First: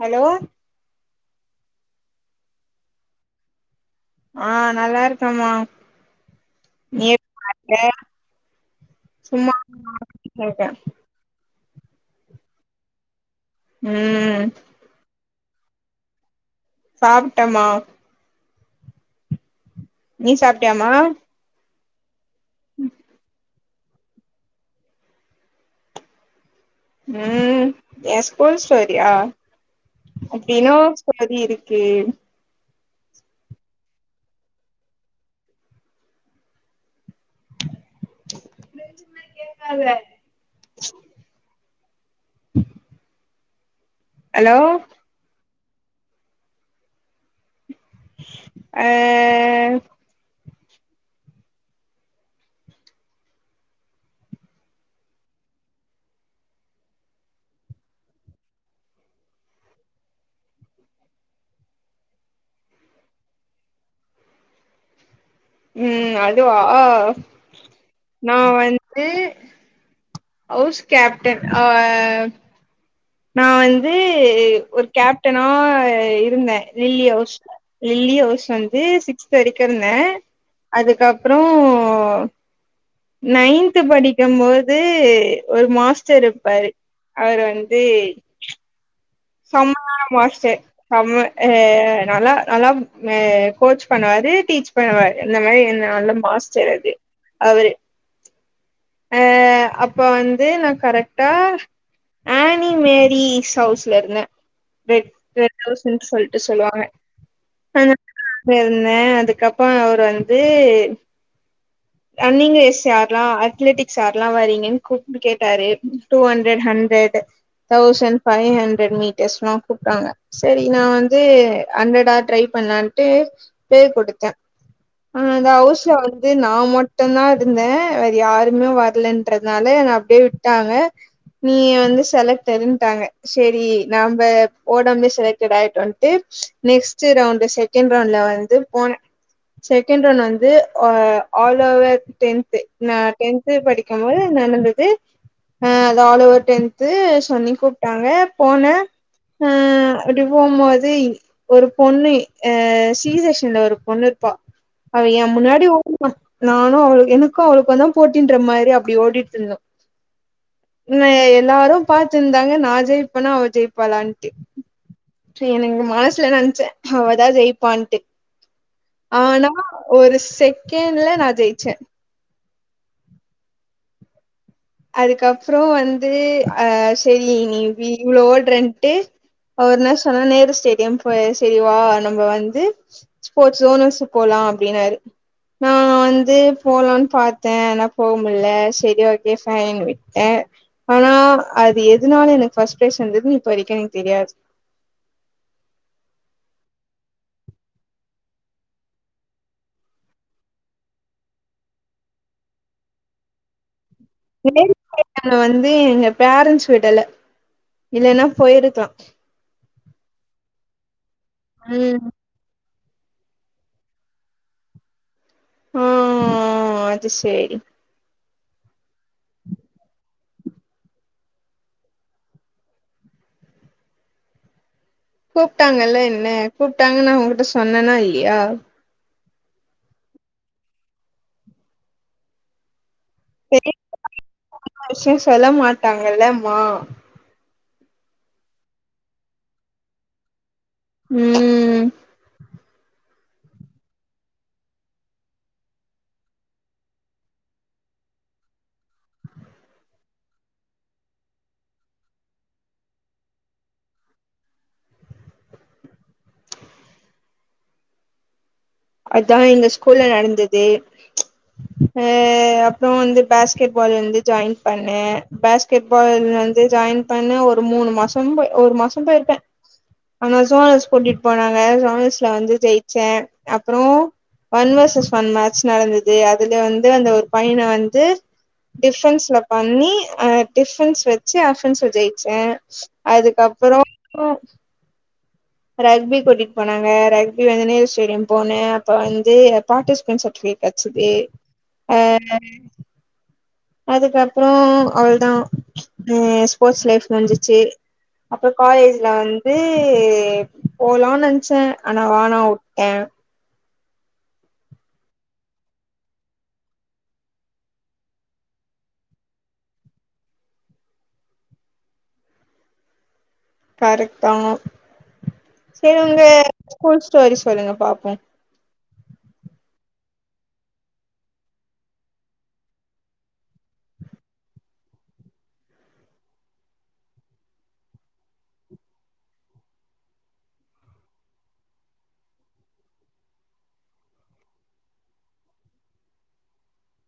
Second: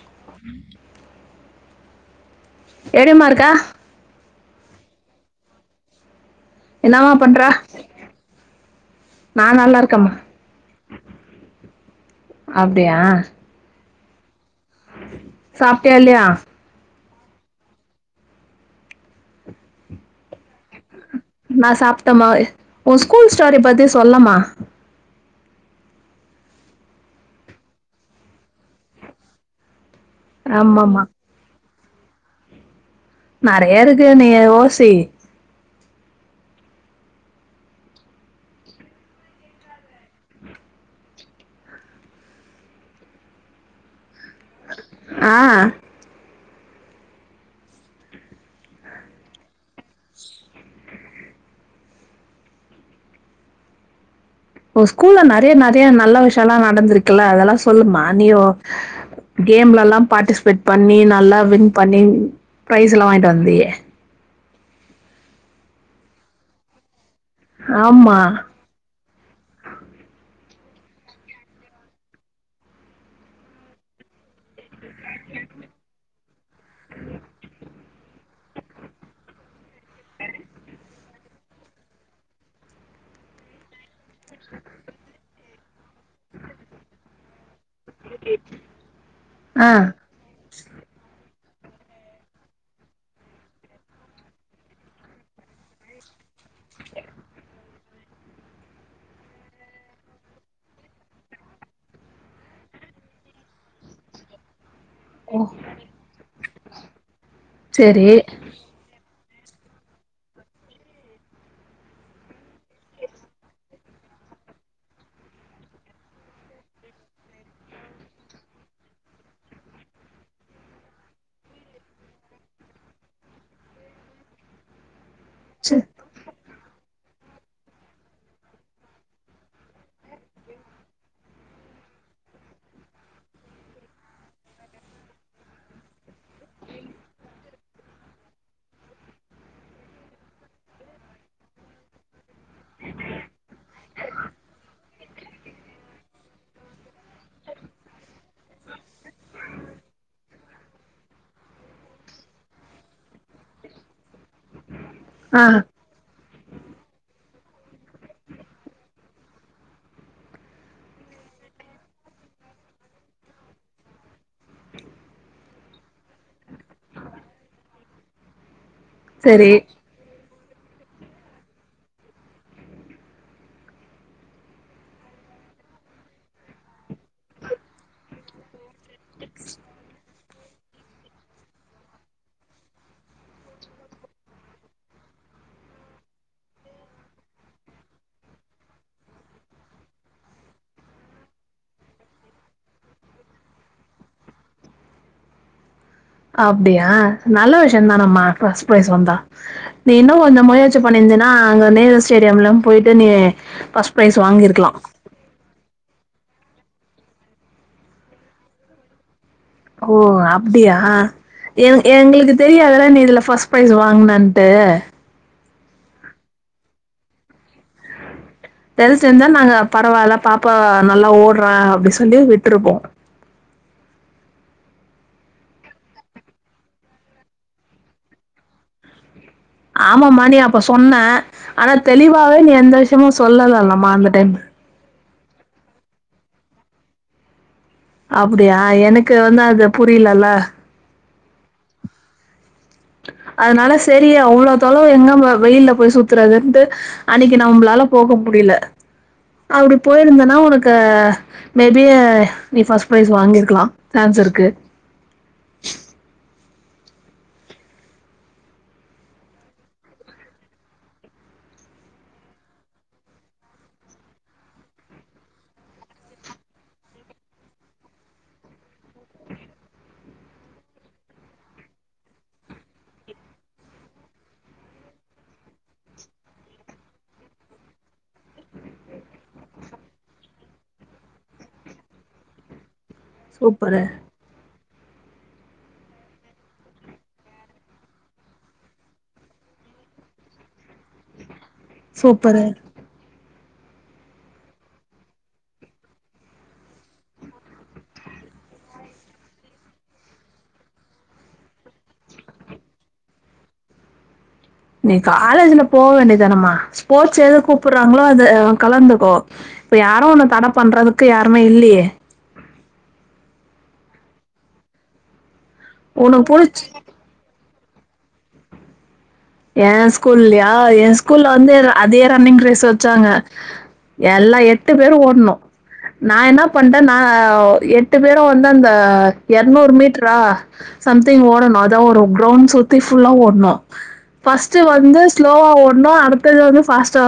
Hello எப்டிம்மா இருக்க ஆஹ் நல்லா இருக்கமா நீ என்னமா பண்ற எப்டி இருக்க? நா சும்மா நல்லா இருக்கம்மா இருக்கே அப்டியா உம் சாப்டியா இல்லயா சாப்ட்டமா நீ சாப்டியாமா நா சாப் டம்மா ஒ ஸ்கூல் ஸ்டோரிப் பத்தி சொல்லமா உம் எ ஸ்கூல் ஸ்டோரியா அப்டி என்னமா ஆமாம்மா சொல்றது இரு க்கு நெறய இருக்கு நீ யோ யோசி [inaudible] ஹலோ ஆஹ் அஹ் ஒ ஸ்கூல்ல நெறய நெறய நல்லா விஷ்யலா நடந்திருக்குல்ல அதெல்லா சொல்லுமா, நீயோ கேம்லல்லா பார்ட்டிசிபேட் பண்ணி நல்லா வின் பண்ணி பிரைஸ் எல்லா வாங்கிட்டு வந்தியே உம் அதுவா ஆமா நா வந்து ஹவுஸ் கேப்டன் ஆஹ் நான் வந்து ஒரு கேப்டனா இரு இருந்தேன். லில்லி ஹவுஸ் லில்லி ஹவுஸ் வந்து சிக்ஸ்த் வரைக்கும் இருந்தேன் அதுக்கப்றம். நைன்த் படிக் க்கும் போது ஒரு மாஸ் டர் இருப்பாரு அவரு வந்து ஆ சம்ஹார மாஸ்டர் சம் ம் ஹேஹ் ஹ். நல்லா நல்லா ஆஹ் கோச் பண்ணுவாரு டீச் பண்ணுவாரு இந்த மாரி நல்ல மாஸ் சிலது அவரு அஹ் அப்ப வந்து நான் கரெக்டா ஆனி மேரி சவுஸ் ல இருந்தேன் ரெட் ஹவுஸ்னு சொல்ட்டு சொல்லுவாங்க [unintelligible] சரி அத இருந்தேன் அதுக்கு க்கப்பம் அவர் வந்து ரன்னிங் ரேஸ் யார்லாம் அத்லெட்டிக்ஸ் யார்லாம் வரீங்கன்னு கூப்ட்டு கேட்டாரு two hundred hundred thousand five hundred metres எல்லாம் கூப்ட்டாங்க சரி நான் வந்து ஹண்ட்ரடா ட்ரை பண்ணலான்ட்டு பேர் கொடுத்தேன் ஆஹ் அந்த ச- ஹவுசில வந்து நா மட் மட்டுந் தான் இருந்தேன் வேற யாருமே வர்லன்றதுனால என்ன அப்டியே விட்டாங்க. நீ வந்து செலக்டடுன்டாங்க சேரி நம்ப ஓடாமலே செலக்டட் ஆய்ட்டோன்ட்டு நெக்ஸ்ட்டு ரவுண்டு செக்கேன்ட் ரவுண்ட்ல வந்து போனேன் செக்கேன்ட் ரவுண்ட்ல வந்து அ ஆல் ஓவர் டென்த்து நா டென்த்து படிக்கும்போது நடந்தது அ அது ஆலோவர் டென்த்து சொல்லி கூப்ட்டாங்க போன அ அப்டி போம்மோது ஒரு பொண்ணு அ சி செஷன்ல ஒரு பொண்ணிருப்பா அவ ஏன் ஆ முன்னாடி ஊமா நானு அவள் எனக்கு அவளுக்குந்தா போட்டின்ற மாரி அப்டி ஓடிட்ரிந்தோ என்னய எல்லாரு பாத்திருந்தாங்க நா ஜெயிப்பனா அவ ஜெயிப்பாளான்ட்டு எனங்கு மனசுல நெனச்ச அவதா ஜெயிப்பான்ட்டு ஆனா சரி ஒரு செக் கென்ட்ல நா ஜெய்ச்சே அதுக்கப்றோ வந்து அ சரி நீ வி இவ்ளோ ஓட்ரண்ட் டு அவர்ன்னஸ் அதா நேரு ஸ்டேடியம் போய சேரி வா நம்ப வந்து ஸ்போர்ட்ஸ் ஓனர்ஸு போலா அப்டின்னாரு நா வந்து போலான் பாத்த ஆனா போக முல்ல செரி ஓ கே ஃபைன்னு விட்ட ஆனா அது எதுனால எனக் ஃபஸ்ட் ப்ரைஸ் வந்துதுனு இப்ப வரைக்கு எனக்கு தெரியாது அப்டியா நல்ல விஷயந்தானம்மா ஃபஸ்ட் ப்ரைஸ் வந்தா நீ இன்னுங் கொஞ்ச முயற்சி பண்ணிருந்தினா அங்க நேரு ஸ்டேடியம்லா போய்ட்டு நீ ஃபஸ் நேரு ஸ்டேடியம் ல வந்து எங்க பேரன்ட்ஸ் விடல இல்லனா போயிருக்லா ஓ அப்டியா எ ம் எங்ளுக்கு தெரியாத நீ இதுல ஃபஸ்ட் ப்ரைஸ் வாங்குனன்ட்டு ஓ ஓ அது சேரி எது செஞ்சால் நாங்க பரவால்ல பாப்பா நல்லா ஓட்றா அப்டி சொல்லி விட்ருக்கோ கூப்ட்டாங்கல்ல என்ன கூப்ட்டாங்க நா ஓங்குட்ட சொன்னனா இல்லியா ஆமமா நீ அப்ப சொன்ன ஆனா தெளிவாவே நீ எந்த விஷ் சும்மா தெரி சொல்லலல்லமா அந்த டைம் விஷய சொல்ல மாட்டாங்கல்ல மா அப்புடியா எனக்கு வந்து அது புரிய்லல்ல ம் அதனால செரி அவ்ளோ தொளவு எங்க ம வெயில்ல போய் சுத்துறதுன்ட்டு அன்னிக்கி நம்ப்ளால போக முடில அப்டி போயிருந்தனா உனக்கு மேபி அ நீ ஃபஸ் ப்ரைஸ் வாங்கிருக்லா சான்ஸ் இருக்கு அதா எங்க ஸ்கூல்ல நடந்தது அ அப்றோ வந்து பேஸ்கெட்பால் வந்து ஜாயின் பண்ணே பேஸ்கெட்பால் வந்து ஜாயின் பண்ண ஒரு மூணு மாசம் போய் ஒரு மாசம் பேயிர்க்க ஆனா ஜோனல்ஸ் கூட்டிட் போனாங்க ஜோனல்ஸ்ல வந்து ஜெயிச்ச அப்றோ வன் வர்சஸ் வன் மேட்ச் நடந்துது அதுல வந்து அந்த ஒரு பையன வந்து டிஃபன்ஸ்ல பண்ணி அ டிஃபன்ஸ் வெச்சு அஃபன்ஸ்ல ஜெயிச்ச அதுகப்புறோ சூப்பரு ரக்பி கூட்டிட் போனாங்க ரக்பி வந்து நேரு ஸ்டேடியம் போனே அப்ப வந்து பார்டிஸ்பென் சர்டிஃபிகேட் கச்சுதே அ சூப்பரு அதுக்கப்றோ அவுள்தா ஏ ஸ்போட்ஸ் லைஃப் முன்சுச்சு அப்றொ காலேஜ்ல வந்து போலான் நென்ச்ச ஆனா வானா உட்டே நீ காலேஜில போ வேண்டியதானமா ஸ்போட்ஸ் எது கூப்புற்றாங்ளோ அது அ கலந்துகோ இப்ப யாரு ஒன்ன தட பண்றதுக்கு யாருமே இல்லியே கரக்ட்தா சேரி உங்க உனக்கு புடிச் ஸ்கூல் ஸ்டோரிஸ் சொல்லுங்க பாப்பு ஏன் ஸ்கூல்லியா என் ஸ்கூல்ல வந்து அத அதே ரன்னிங் ரேஸ் வெச்சாங்க எல்லா எட்டு பேரு ஓட்னோ நா என்னா பண்ட்ட நா எட்டு பேரு வந்து அந்த எர்நூறு மீட்ரா சம்திங் ஓடனு அதா ஒரு க்ரவுண் சுத்தி ஃபுல்லா ஓட்னு ஃபஸ்ட்டு வந்து ஸ்லோவா ஓட்ணு அடுத்தது வந்து ஃபாஸ்டா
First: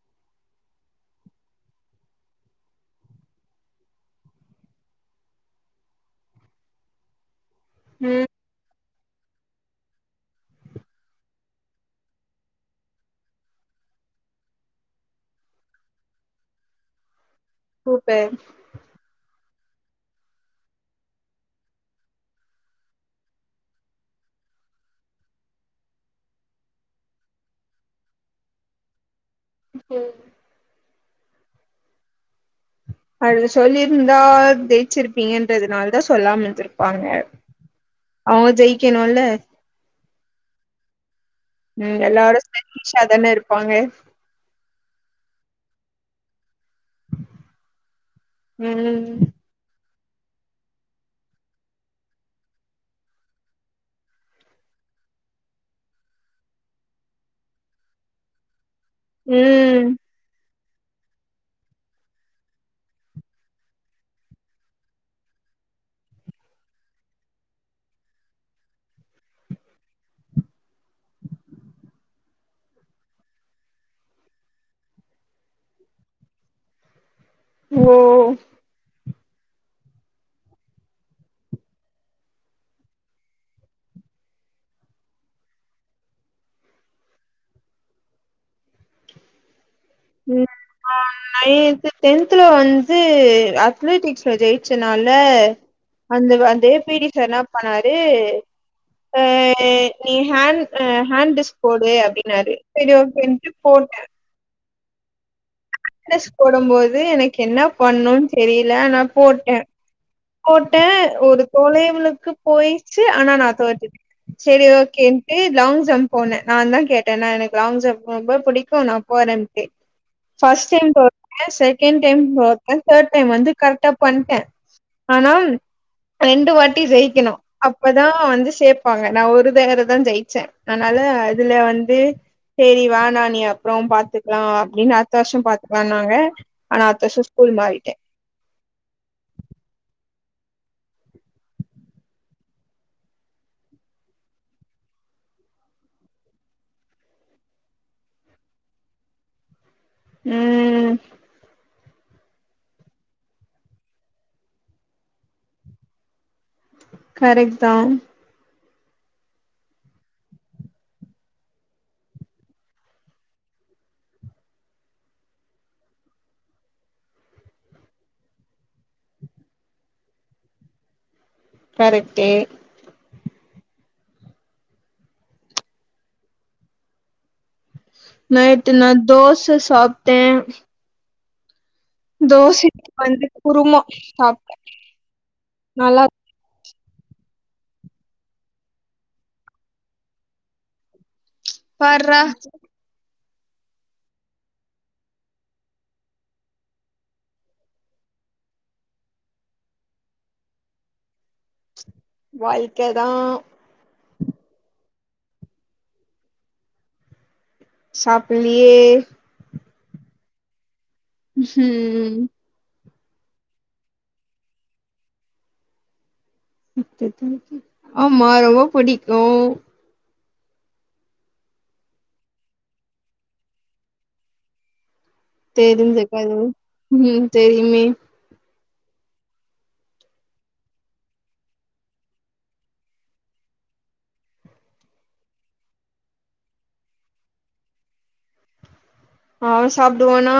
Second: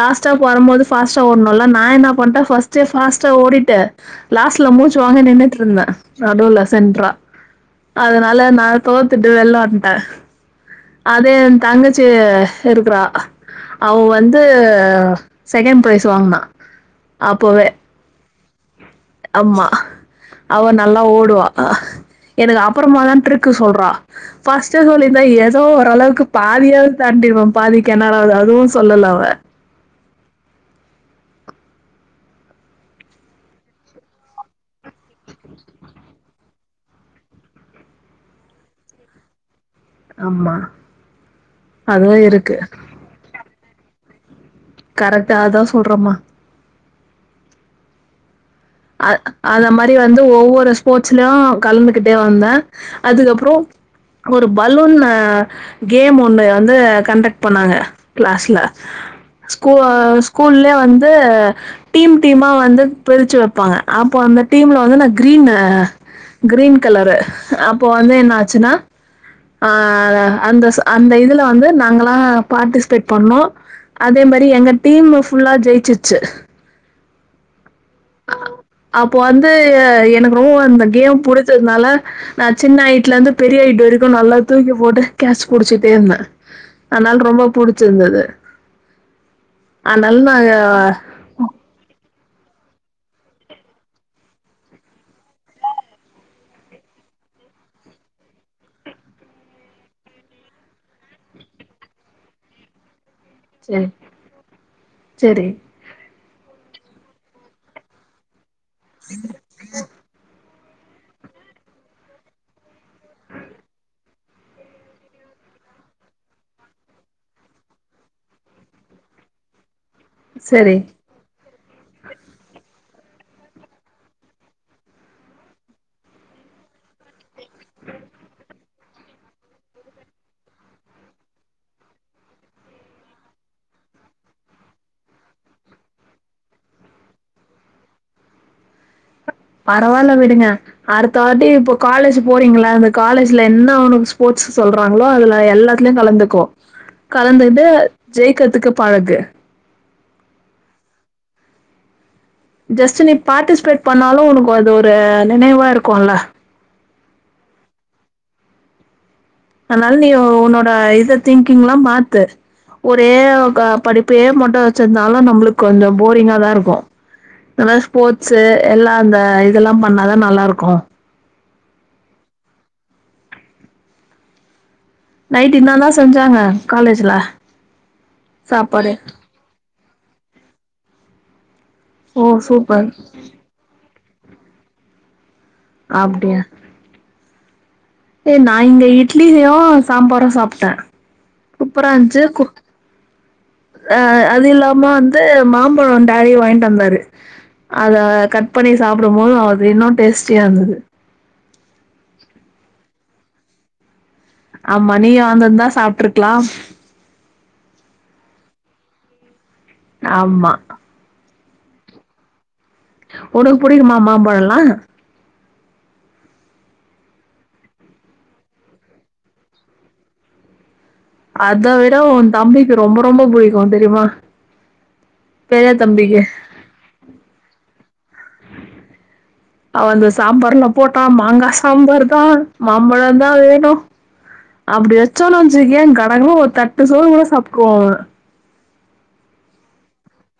லாஸ்ட்டா போரம்மோது ஃபாஸ்டா ஓட்ணுல்ல நா என்ன பண்ட்ட ஃபஸ்ட்டே ஃபாஸ்டா ஓடிட்டு லாஸ்ட்ல மூச்சுவாங்க நின்னுட்ருந்த நடுவ்ல சென்ட்றா ம் அதுனால நா தோத்துட்டு வெள்ல வன்ட்ட அதே ஏ தங்கச்சி இருக்றா அவ வந்து செகேண் ப்ரைஸ் வாங்குனா அப்பவே. சூப்பர் ஆமா அவ நல்லா ஓடுவா எனக்கு அப்பறமாதா ட்ரிக்கு சொல்றா ஃபஸ்டே சொல்லியிருந்தா ஏதோ ஓரளவுக்கு பாதியாவ்து தாண்டிருப்ப பாதி கேணராவ்து அதுவு சொல்லல அவ ம் அது சொல்லியிருந்தா ஜெயிச்சிருப்பீங்கன்றதுனால தா சொல்லாம இருந்திருப்பாங்க அவங்க ஜெயிக்கணுல்ல ஆம்மா ம் எல்லாரு செல்ஃபிஷ்ஷாதான இருப் பாங்க கரெக்ட்டாதா சொல்றமா அ ம் அந்த மாதி அ வந்து ஒவ்வொரு ஸ்போர்ட்ஸ்லயு கலந்துகிட்டே வந்தா அதுக்கு அப்புறம் ஒரு பலூன் ஆ கேம் ஒன்னு வந்து கண்டக்ட் பண்ணாங்க க்ளாஸ்ல ஸ்கூ ம் ஆ ஸ்கூல்லே வந்து டீம் டீமா வந்து பிரிச்சு வப் ப்பாங்க அப்போ அந்த டீம்ல வந்து நா கிரீனு கிரீன் கலரு அப்ப வந்து என்ன ஆச்சுன்னா அஹ் அந்த அந்த இதுல வந்து நாங்கல்லா பார்ட்டிசிபேட் பண்ணோம் அதே மாரி எங்க டீமு ஃபுல்லா ஜெயிச்சுடுச்சு ஓ அப்போ வந்து எனக்கு ரொம்ப இந்த கேம் புடிச்சதுனால நா சின்ன ஐட்ல இருந்து பெரிய ஐட்டு் வரைக்கு நல்லா தூக்கி போட்டு கேட்சு புடிச்சுட்டே இருந்தே அதனால ரொம்ப புடிச்சிருந்தது அதனால நாங்க ஆ நைன்த்து டென்த்துல வந் து அத்லெட்டிக்ஸ்ல ஜெயிச்சனால வந்து அந்த அந்தே பி டி சார் என்ன பண்ணாரு ஆ ஆ நீ ஹண்ட் போடு அப்டினாரு சரிய என்று போட்ட செரி [unintelligible] போடும் போது எனக்கு என்ன பண்ணுன் தெரியல ஆனா போட்ட போட்டே ஒரு தொலைவுலக்கு போயிச்சு ஆனா நா தோத்துட்ட சரி ஓகேன்ட்டு லாங் ஜம்ப் போன நாந்தா கேட்ட நா எனக்கு லாங் ஜம்ப் ரொம்ப புடிக்கு நா போறன்ட்டு ஃபஸ்ட் சரி. டைம் போ [inaudible] செக் கேண்ட் டைம் தோத்த தேர்ட் டைம் வந்து கரெக்டா பண்ட்டே ஆனா ரண்டு வாட்டி ஜெயிக்கணு அப்பதா வந்து சேப்பாங்க நா ஒரு தடவதா ஜெயிச்சே அனால இதுல வந்து சரி வாணா நீ அப்புறொ பாத்துக்கலா அப்டின்னு அடுத்த வருஷம் பாத்துக்கலானாங்க ஆனா அடுத்த வருஷொ ஸ்கூல் மாறிட்டே பரவால்ல விடுங்க அடுத்த வாட்டி இப்ப காலேஜ் போறீங்களா அந்த காலேஜ்ல என்ன ஒன்க்கு ஸ்போர்ட்ஸ் சொல்றாங்களோ அதுல எல்லாத்துலயு கலந்துக்கோ கலந்துகிட்டு ஜெயிக்கறதுக்கு பழகு உம் ஜஸ்ட் நீ பார்ட்டிசிபேட் பண்ணாலு உனக்கு அது ஒரு நினைவா இருக்குல்ல கரெக்ட்தா அதனால நீ ஒ ஒன்னோட இத திங்கிங்லா மாத்து ஒரே க படிப்பையே மட்டும் வச்சிருந்தாலு நம்மளுக்கு கொஞ்சம் போரிங்காதா இருக்கு அதா ஸ்போர்ட்ஸ் எல்லா அந்த இதெல்லா பண்ணாதா நல்லாருக்கு கரெக்ட்டு நைட் என்னாதா செஞ்சாங்க காலேஜ்ல நைட்டு நா சாப்பாடு தோச சாப் ட்ட ஓ சூப்பர் தோசைக்கு வந்து குருமா சாப்ட்ட அப்டியா ஏ நா இங்க இட்லியு சாம்பாரு சாப்ட்ட சூப்பரா பார்றா இருந்ச்சு கோ அஹ் அது இல்லாம வந்து மாம்பழோ டேடி வாங்ட்டு வந்தாரு அத கட் பண்ணி சாப்படும் போது அது இன்னு டேஸ்ட்டியா இருந்துது வாழ்க்க தா மணிய வந்துர்ந்தா சாப்ட்ருக்லாம் சாப்பிட்லியே ஆமா ம் உனக்கு புடிக்குமா மாம்பழல்லா ஆமா ரொம்ப புடிக்கு அத விட உ தம்பிக்கு ரொம்ப ரொம்ப புடிக்கு தெரியுமா பெரிய தம்பிக்கு தெரிஞ்சுக்கணு உம் தெரியுமே அவ அந்த சாம்பார்ல போட்டா மாங்கா சாம்பார் தா மாம்பழ தா வேணு அப்டி வச்சோன்னு வச்சுகேயேன் கடகடன்னு ஒரு தட்டு சோறு கூட சாப்பிடுவ அவ அவ சாப்பிடுவானா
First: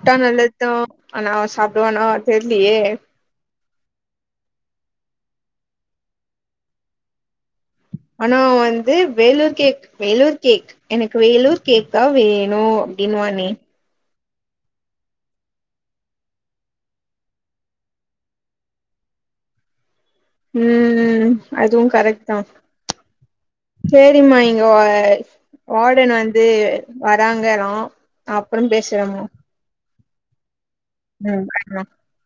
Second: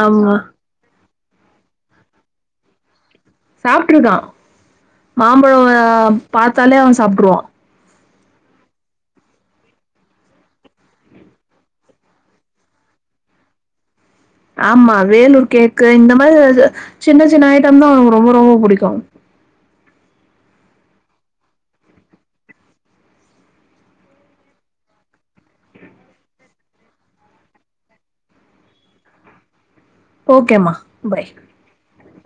அவ ஆமா நல்லதுதா ஆனா அவ சாப்பிடுவானா தெர்லியே சாப்பிட்டுருக்கா மாம்பழோ பாத்தாலே அவ சாப்ட்ருவா ஆனா வந்து வேலூர் கேக் வேலூர் கேக் எனக்கு வேலூர் கேக்தா வேணு அப்டின்னுவானே ஆமா வேலூர் கேக்கு இந்த மாரி சின்ன சின்ன ஐட்டம் தா அவனக்கு ரொம்ப ரொம்ப புடிக்கு உம் அதுவு கரெக்ட் தா சேரிம்மா இங்க வ வார்டன் வந்து வராங்களா அப்புறோ பேசுறேமா ஓகேம்மா ஹம் [unintelligible]